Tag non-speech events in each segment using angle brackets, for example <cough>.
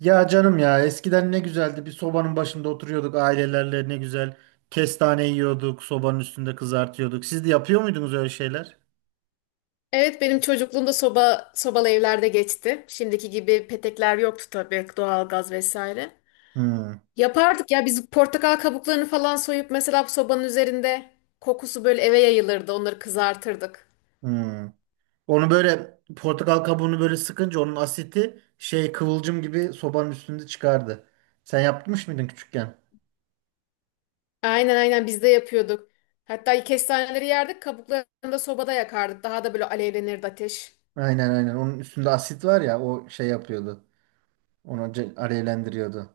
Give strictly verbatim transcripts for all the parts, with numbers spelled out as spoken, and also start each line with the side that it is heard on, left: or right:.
right: Ya canım ya, eskiden ne güzeldi. Bir sobanın başında oturuyorduk ailelerle, ne güzel kestane yiyorduk, sobanın üstünde kızartıyorduk. Siz de yapıyor muydunuz öyle şeyler?
left: Evet benim çocukluğumda soba sobalı evlerde geçti. Şimdiki gibi petekler yoktu tabii, doğalgaz vesaire.
right: Hmm.
left: Yapardık ya biz portakal kabuklarını falan soyup mesela, bu sobanın üzerinde kokusu böyle eve yayılırdı. Onları kızartırdık.
right: Hmm. Onu böyle, portakal kabuğunu böyle sıkınca onun asiti şey, kıvılcım gibi sobanın üstünde çıkardı. Sen yapmış mıydın küçükken?
left: Aynen aynen, biz de yapıyorduk. Hatta kestaneleri yerdik, kabuklarını da sobada yakardık. Daha da böyle alevlenirdi ateş.
right: Aynen, aynen, onun üstünde asit var ya, o şey yapıyordu. Onu ce- alevlendiriyordu.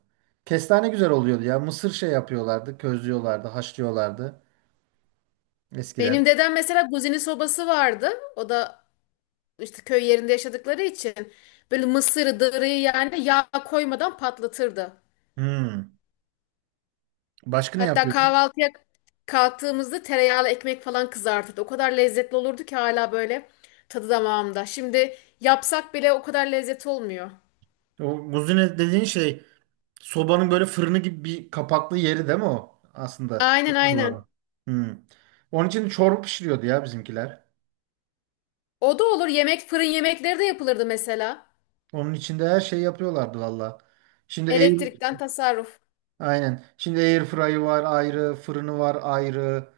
right: Kestane güzel oluyordu ya, mısır şey yapıyorlardı, közlüyorlardı, haşlıyorlardı eskiden.
left: Benim dedem mesela guzini sobası vardı. O da işte köy yerinde yaşadıkları için böyle mısırı, dırıyı yani yağ koymadan patlatırdı.
right: Hmm. Başka ne
left: Hatta
right: yapıyorsun?
left: kahvaltıya kalktığımızda tereyağlı ekmek falan kızartırdı. O kadar lezzetli olurdu ki hala böyle tadı damağımda. Şimdi yapsak bile o kadar lezzet olmuyor.
right: O muzine dediğin şey, sobanın böyle fırını gibi bir kapaklı yeri değil mi o aslında?
left: Aynen aynen.
right: Bilmiyorum. Hmm. Onun için çorba pişiriyordu ya bizimkiler.
left: O da olur. Yemek, fırın yemekleri de yapılırdı mesela.
right: Onun içinde her şey yapıyorlardı valla. Şimdi air,
left: Elektrikten tasarruf.
right: aynen. Şimdi air fry'ı var ayrı, fırını var ayrı.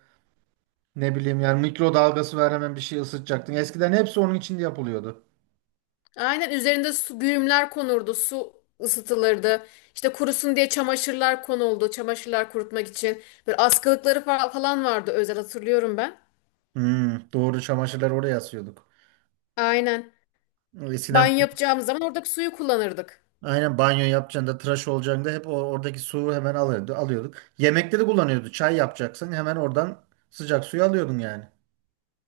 right: Ne bileyim yani, mikrodalgası var, hemen bir şey ısıtacaktın. Eskiden hepsi onun içinde yapılıyordu.
left: Aynen, üzerinde su güğümler konurdu. Su ısıtılırdı. İşte kurusun diye çamaşırlar konuldu. Çamaşırlar kurutmak için. Böyle askılıkları fa- falan vardı, özel hatırlıyorum ben.
right: Hmm, doğru, çamaşırları oraya asıyorduk.
left: Aynen.
right: Eskiden.
left: Banyo yapacağımız zaman oradaki suyu kullanırdık.
right: Aynen, banyo yapacağında, tıraş olacağında hep o, oradaki suyu hemen alıyordu, alıyorduk. Yemekte de kullanıyordu. Çay yapacaksın, hemen oradan sıcak suyu alıyordun yani.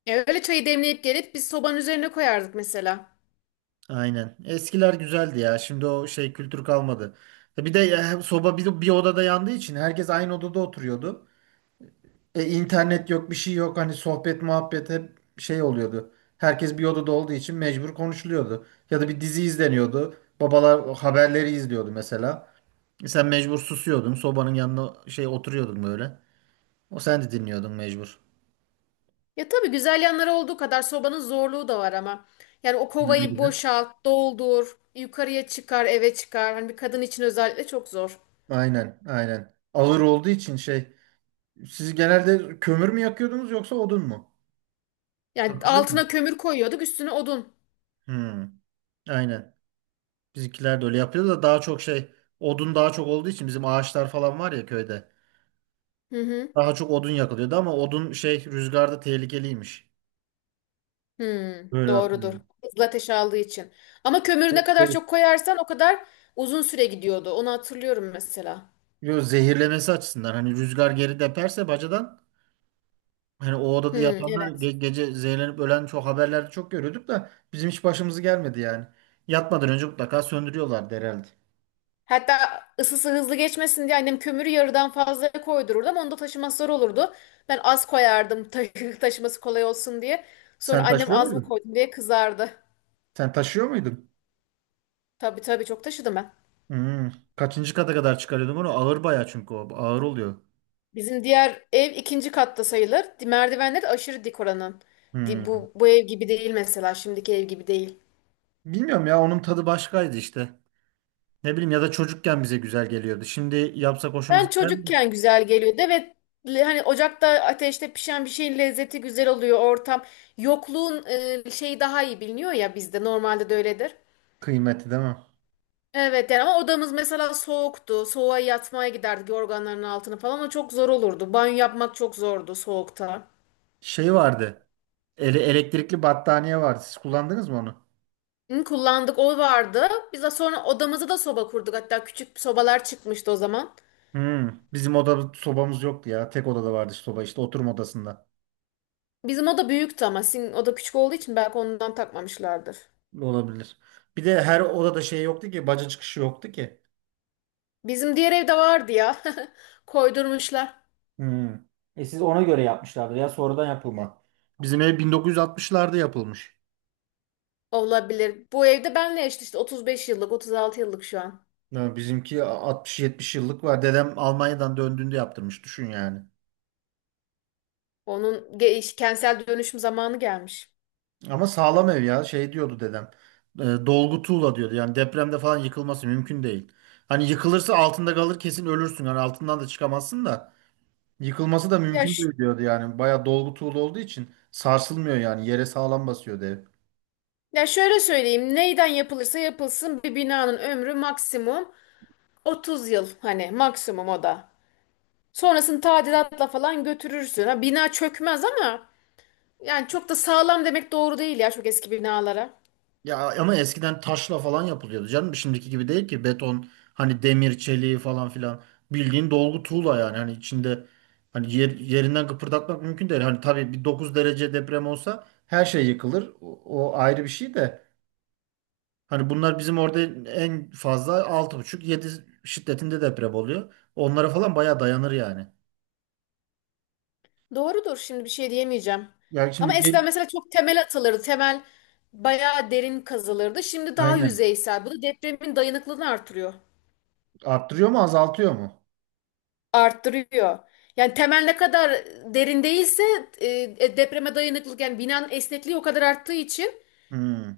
left: E, öyle çayı demleyip gelip biz sobanın üzerine koyardık mesela.
right: Aynen. Eskiler güzeldi ya. Şimdi o şey, kültür kalmadı. E Bir de e, soba bir, bir odada yandığı için herkes aynı odada oturuyordu. E, internet yok, bir şey yok. Hani sohbet, muhabbet hep şey oluyordu. Herkes bir odada olduğu için mecbur konuşuluyordu. Ya da bir dizi izleniyordu. Babalar o haberleri izliyordu mesela. E, Sen mecbur susuyordun. Sobanın yanına şey oturuyordun böyle. O, sen de dinliyordun mecbur.
left: Ya tabii, güzel yanları olduğu kadar sobanın zorluğu da var ama. Yani o
right: Ne
left: kovayı
right: gibi?
left: boşalt, doldur, yukarıya çıkar, eve çıkar. Hani bir kadın için özellikle çok zor.
right: Aynen, aynen. Ağır olduğu için şey. Siz genelde kömür mü yakıyordunuz, yoksa odun mu?
left: Yani
right: Hatırlıyor
left: altına
right: musun?
left: kömür koyuyorduk, üstüne odun.
right: Hmm, aynen. Bizimkiler de öyle yapıyordu da, daha çok şey, odun daha çok olduğu için, bizim ağaçlar falan var ya köyde.
left: Hı hı.
right: Daha çok odun yakılıyordu, ama odun şey, rüzgarda tehlikeliymiş.
left: Hı,
right: Böyle
left: doğrudur.
right: hatırlıyorum.
left: Hızlı ateş aldığı için. Ama kömürü ne
right: Çok
left: kadar
right: tehlikeli.
left: çok koyarsan o kadar uzun süre gidiyordu. Onu hatırlıyorum mesela.
right: Yo, zehirlemesi açısından, hani rüzgar geri deperse bacadan. Hani o
left: Hı,
right: odada yatanlar ge-
left: evet.
right: gece zehirlenip ölen, çok haberlerde çok görüyorduk da bizim hiç başımızı gelmedi yani. Yatmadan önce mutlaka söndürüyorlardı herhalde.
left: Hatta ısısı hızlı geçmesin diye annem kömürü yarıdan fazla koydururdu ama onu da taşıması zor olurdu. Ben az koyardım ta- <laughs> taşıması kolay olsun diye. Sonra
right: Sen
left: annem
right: taşıyor
left: az mı
right: muydun?
left: koydum diye kızardı.
right: Sen taşıyor muydun?
left: Tabii tabii, çok taşıdım ben.
right: Hmm. Kaçıncı kata kadar çıkarıyordum onu? Ağır bayağı, çünkü o ağır oluyor.
left: Bizim diğer ev ikinci katta sayılır. Merdivenleri de aşırı dik oranın. Di-
right: Hmm.
left: Bu, bu ev gibi değil mesela, şimdiki ev gibi değil.
right: Bilmiyorum ya, onun tadı başkaydı işte. Ne bileyim, ya da çocukken bize güzel geliyordu. Şimdi yapsak
left: Ben
right: hoşumuza gider mi?
left: çocukken güzel geliyordu ve le- hani ocakta, ateşte pişen bir şeyin lezzeti güzel oluyor ortam. Yokluğun e, şeyi daha iyi biliniyor ya, bizde normalde de öyledir.
right: Kıymeti değil mi?
left: Evet yani, ama odamız mesela soğuktu. Soğuğa yatmaya giderdik, yorganların altına falan. O çok zor olurdu. Banyo yapmak çok zordu soğukta.
right: Şey vardı. Ele, elektrikli battaniye vardı. Siz kullandınız mı onu?
left: Hı, kullandık, o vardı. Biz de sonra odamızı da soba kurduk. Hatta küçük sobalar çıkmıştı o zaman.
right: Hmm, bizim odada sobamız yoktu ya. Tek odada vardı işte soba, işte oturma odasında.
left: Bizim oda büyüktü ama sizin oda küçük olduğu için belki ondan takmamışlardır.
right: Olabilir. Bir de her odada şey yoktu ki. Baca çıkışı yoktu ki.
left: Bizim diğer evde vardı ya. <laughs> Koydurmuşlar.
right: Hmm. E siz ona göre yapmışlardır ya, sonradan yapılma. Bizim ev bin dokuz yüz altmışlarda yapılmış.
left: Olabilir. Bu evde benle eşit işte, otuz beş yıllık, otuz altı yıllık şu an.
right: Yani bizimki altmış yetmiş yıllık var. Dedem Almanya'dan döndüğünde yaptırmış. Düşün yani.
left: Onun ge- iş- kentsel dönüşüm zamanı gelmiş.
right: Ama sağlam ev ya. Şey diyordu dedem. E, dolgu tuğla diyordu. Yani depremde falan yıkılması mümkün değil. Hani yıkılırsa altında kalır, kesin ölürsün. Hani altından da çıkamazsın da. Yıkılması da
left: Ya
right: mümkün
left: ş-
right: değil diyordu yani. Bayağı dolgu tuğla olduğu için sarsılmıyor yani. Yere sağlam basıyor ev.
left: Ya şöyle söyleyeyim, neyden yapılırsa yapılsın bir binanın ömrü maksimum otuz yıl, hani maksimum o da. Sonrasını tadilatla falan götürürsün. Ha, bina çökmez ama yani çok da sağlam demek doğru değil ya çok eski binalara.
right: Ya ama eskiden taşla falan yapılıyordu canım. Şimdiki gibi değil ki, beton, hani demir, çeliği falan filan. Bildiğin dolgu tuğla yani. Hani içinde, hani yer, yerinden kıpırdatmak mümkün değil. Hani tabii bir dokuz derece deprem olsa her şey yıkılır. O, o ayrı bir şey de. Hani bunlar bizim orada en fazla altı buçuk yedi şiddetinde deprem oluyor. Onlara falan bayağı dayanır yani.
left: Doğrudur, şimdi bir şey diyemeyeceğim.
right: Ya
left: Ama
right: şimdi gel-
left: eskiden mesela çok temel atılırdı. Temel bayağı derin kazılırdı. Şimdi daha
right: Aynen.
left: yüzeysel. Bu da depremin dayanıklılığını artırıyor.
right: Arttırıyor mu, azaltıyor mu?
left: Arttırıyor. Yani temel ne kadar derin değilse e, e, depreme dayanıklılık, yani binanın esnekliği o kadar arttığı için
right: Hmm.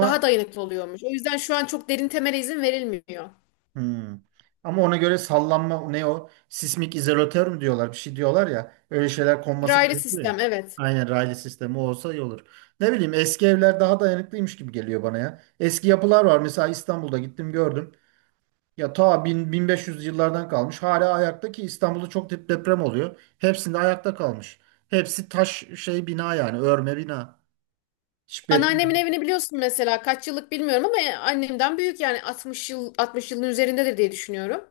left: daha dayanıklı oluyormuş. O yüzden şu an çok derin temele izin verilmiyor.
right: hmm. Ama ona göre sallanma ne o? Sismik izolatör mü diyorlar? Bir şey diyorlar ya. Öyle şeyler konması
left: Raylı
right: gerekiyor
left: sistem,
right: ya.
left: evet.
right: Aynen, raylı sistemi olsa iyi olur. Ne bileyim, eski evler daha dayanıklıymış gibi geliyor bana ya. Eski yapılar var. Mesela İstanbul'da gittim, gördüm. Ya ta bin, bin beş yüz yıllardan kalmış. Hala ayakta, ki İstanbul'da çok dep- deprem oluyor. Hepsinde ayakta kalmış. Hepsi taş şey bina, yani örme bina. Hiç.
left: Anneannemin evini biliyorsun mesela, kaç yıllık bilmiyorum ama annemden büyük, yani altmış yıl, altmış yılın üzerindedir diye düşünüyorum.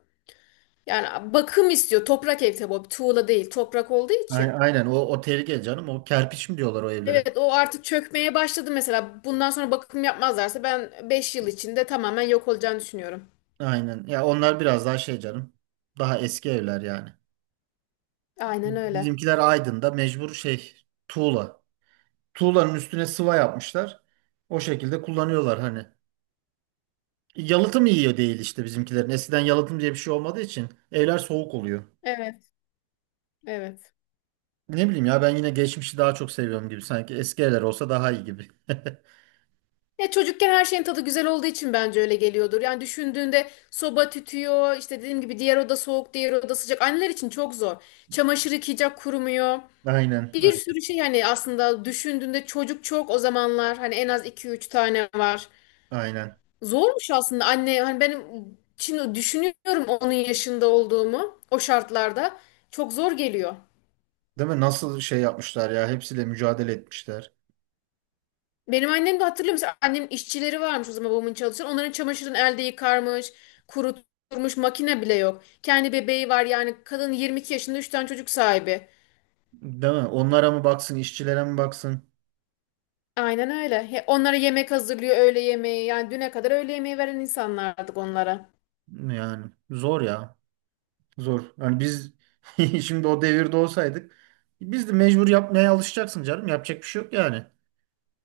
left: Yani bakım istiyor. Toprak ev tabii, o bir tuğla değil. Toprak olduğu
right: Ay-
left: için.
right: Aynen, o, o tehlike canım. O kerpiç mi diyorlar o evlere?
left: Evet, o artık çökmeye başladı mesela. Bundan sonra bakım yapmazlarsa ben beş yıl içinde tamamen yok olacağını düşünüyorum.
right: Aynen. Ya onlar biraz daha şey canım. Daha eski evler yani.
left: Aynen öyle.
right: Bizimkiler Aydın'da mecbur şey, tuğla. Tuğlanın üstüne sıva yapmışlar. O şekilde kullanıyorlar hani. Yalıtım iyi değil işte bizimkilerin. Eskiden yalıtım diye bir şey olmadığı için evler soğuk oluyor.
left: Evet, evet.
right: Ne bileyim ya, ben yine geçmişi daha çok seviyorum gibi. Sanki eski evler olsa daha iyi gibi.
left: Ya çocukken her şeyin tadı güzel olduğu için bence öyle geliyordur. Yani düşündüğünde soba tütüyor, işte dediğim gibi diğer oda soğuk, diğer oda sıcak. Anneler için çok zor. Çamaşır yıkayacak, kurumuyor.
right: <laughs> Aynen.
left: Bir sürü şey, hani aslında düşündüğünde çocuk çok o zamanlar, hani en az iki üç tane var.
right: Aynen.
left: Zormuş aslında anne, hani benim şimdi düşünüyorum onun yaşında olduğumu, o şartlarda çok zor geliyor.
right: Değil mi? Nasıl şey yapmışlar ya. Hepsiyle mücadele etmişler.
left: Benim annem de, hatırlıyor musun? Annemin işçileri varmış o zaman, babamın çalışan. Onların çamaşırını elde yıkarmış, kurutmuş, makine bile yok. Kendi bebeği var, yani kadın yirmi iki yaşında üç tane çocuk sahibi.
right: Değil mi? Onlara mı baksın, işçilere mi baksın?
left: Aynen öyle. He- Onlara yemek hazırlıyor, öğle yemeği. Yani düne kadar öğle yemeği veren insanlardık onlara.
right: Yani zor ya. Zor. Yani biz <laughs> şimdi o devirde olsaydık, biz de mecbur yapmaya alışacaksın canım. Yapacak bir şey yok yani.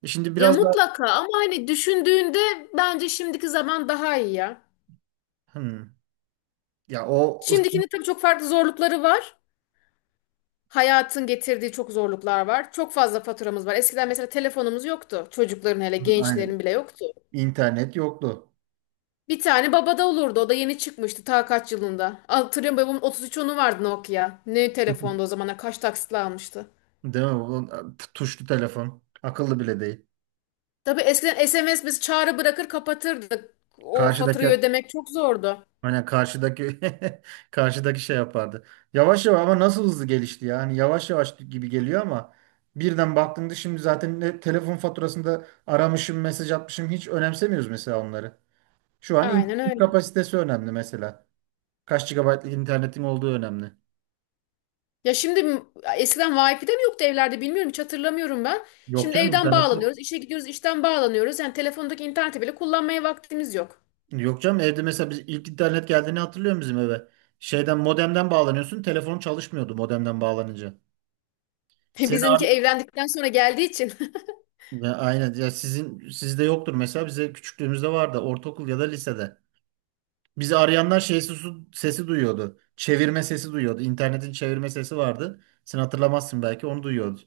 right: E Şimdi
left: Ya
right: biraz daha.
left: mutlaka, ama hani düşündüğünde bence şimdiki zaman daha iyi ya.
right: Hmm. Ya o ıs-.
left: Şimdikinin tabii çok farklı zorlukları var. Hayatın getirdiği çok zorluklar var. Çok fazla faturamız var. Eskiden mesela telefonumuz yoktu. Çocukların, hele gençlerin
right: Aynen,
left: bile yoktu.
right: internet yoktu.
left: Bir tane babada olurdu. O da yeni çıkmıştı ta kaç yılında. Hatırlıyorum, babamın otuz üç onu vardı, Nokia. Ne telefondu o
right: <laughs>
left: zamanlar, kaç taksitle almıştı.
right: Değil mi? O- Tuşlu telefon. Akıllı bile değil.
left: Tabii eskiden S M S, biz çağrı bırakır kapatırdık. O faturayı
right: Karşıdaki.
left: ödemek çok zordu.
right: Aynen, karşıdaki. <laughs> Karşıdaki şey yapardı. Yavaş yavaş, ama nasıl hızlı gelişti ya. Hani yavaş yavaş gibi geliyor ama, birden baktığında, şimdi zaten ne telefon faturasında aramışım, mesaj atmışım, hiç önemsemiyoruz mesela onları. Şu an
left: Aynen
right: internet
left: öyle.
right: kapasitesi önemli mesela. Kaç gigabaytlık internetin olduğu önemli.
left: Ya şimdi m- Eskiden Wi-Fi de mi yoktu evlerde, bilmiyorum, hiç hatırlamıyorum ben.
right: Yok
left: Şimdi
right: canım,
left: evden
right: internet yok.
left: bağlanıyoruz, işe gidiyoruz, işten bağlanıyoruz. Yani telefondaki interneti bile kullanmaya vaktimiz yok.
right: Yok canım, evde mesela biz ilk internet geldiğini hatırlıyor musun bizim eve? Şeyden, modemden bağlanıyorsun, telefon çalışmıyordu modemden bağlanınca.
left: <laughs>
right: Seni
left: Bizimki
right: arıyor.
left: evlendikten sonra geldiği için.
right: Ya aynen. Ya sizin, sizde yoktur mesela, bize küçüklüğümüzde vardı, ortaokul ya da lisede. Bizi arayanlar şey sesi, sesi duyuyordu. Çevirme sesi duyuyordu. İnternetin çevirme sesi vardı. Sen hatırlamazsın belki, onu duyuyordu.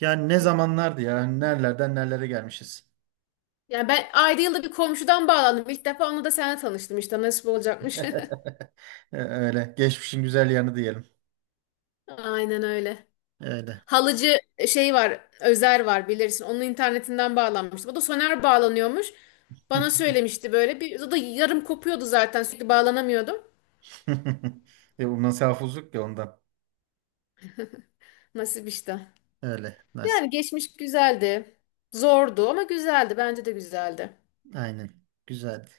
right: Yani ne
left: <laughs>
right: zamanlardı ya. Hani nerelerden nerelere gelmişiz.
left: Yani ben ayda yılda bir komşudan bağlandım. İlk defa onunla da seninle tanıştım işte, nasip olacakmış.
right: E, Öyle. Geçmişin güzel yanı diyelim.
left: <laughs> Aynen öyle.
right: Öyle.
left: Halıcı e, şey var, Özer var, bilirsin. Onun internetinden bağlanmıştım. O da Soner bağlanıyormuş. Bana söylemişti böyle. Bir, o da yarım kopuyordu, zaten sürekli bağlanamıyordum.
right: <laughs> E, bu nasıl, ya ondan.
left: Nasip işte.
right: Öyle. Nasip.
left: Yani geçmiş güzeldi. Zordu ama güzeldi. Bence de güzeldi.
right: Aynen. Güzeldi.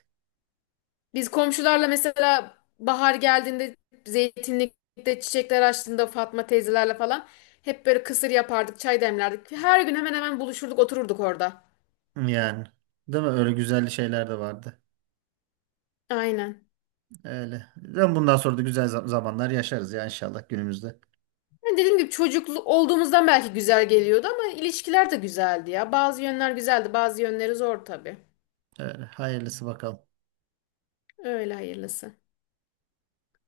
left: Biz komşularla mesela bahar geldiğinde, zeytinlikte çiçekler açtığında Fatma teyzelerle falan hep böyle kısır yapardık, çay demlerdik. Her gün hemen hemen buluşurduk, otururduk orada.
right: Yani. Değil mi? Öyle güzel şeyler de vardı.
left: Aynen.
right: Öyle. Ben bundan sonra da güzel za- zamanlar yaşarız ya inşallah günümüzde.
left: Yani dediğim gibi çocuklu olduğumuzdan belki güzel geliyordu ama ilişkiler de güzeldi ya. Bazı yönler güzeldi, bazı yönleri zor tabii.
right: Öyle. Hayırlısı bakalım.
left: Öyle hayırlısı.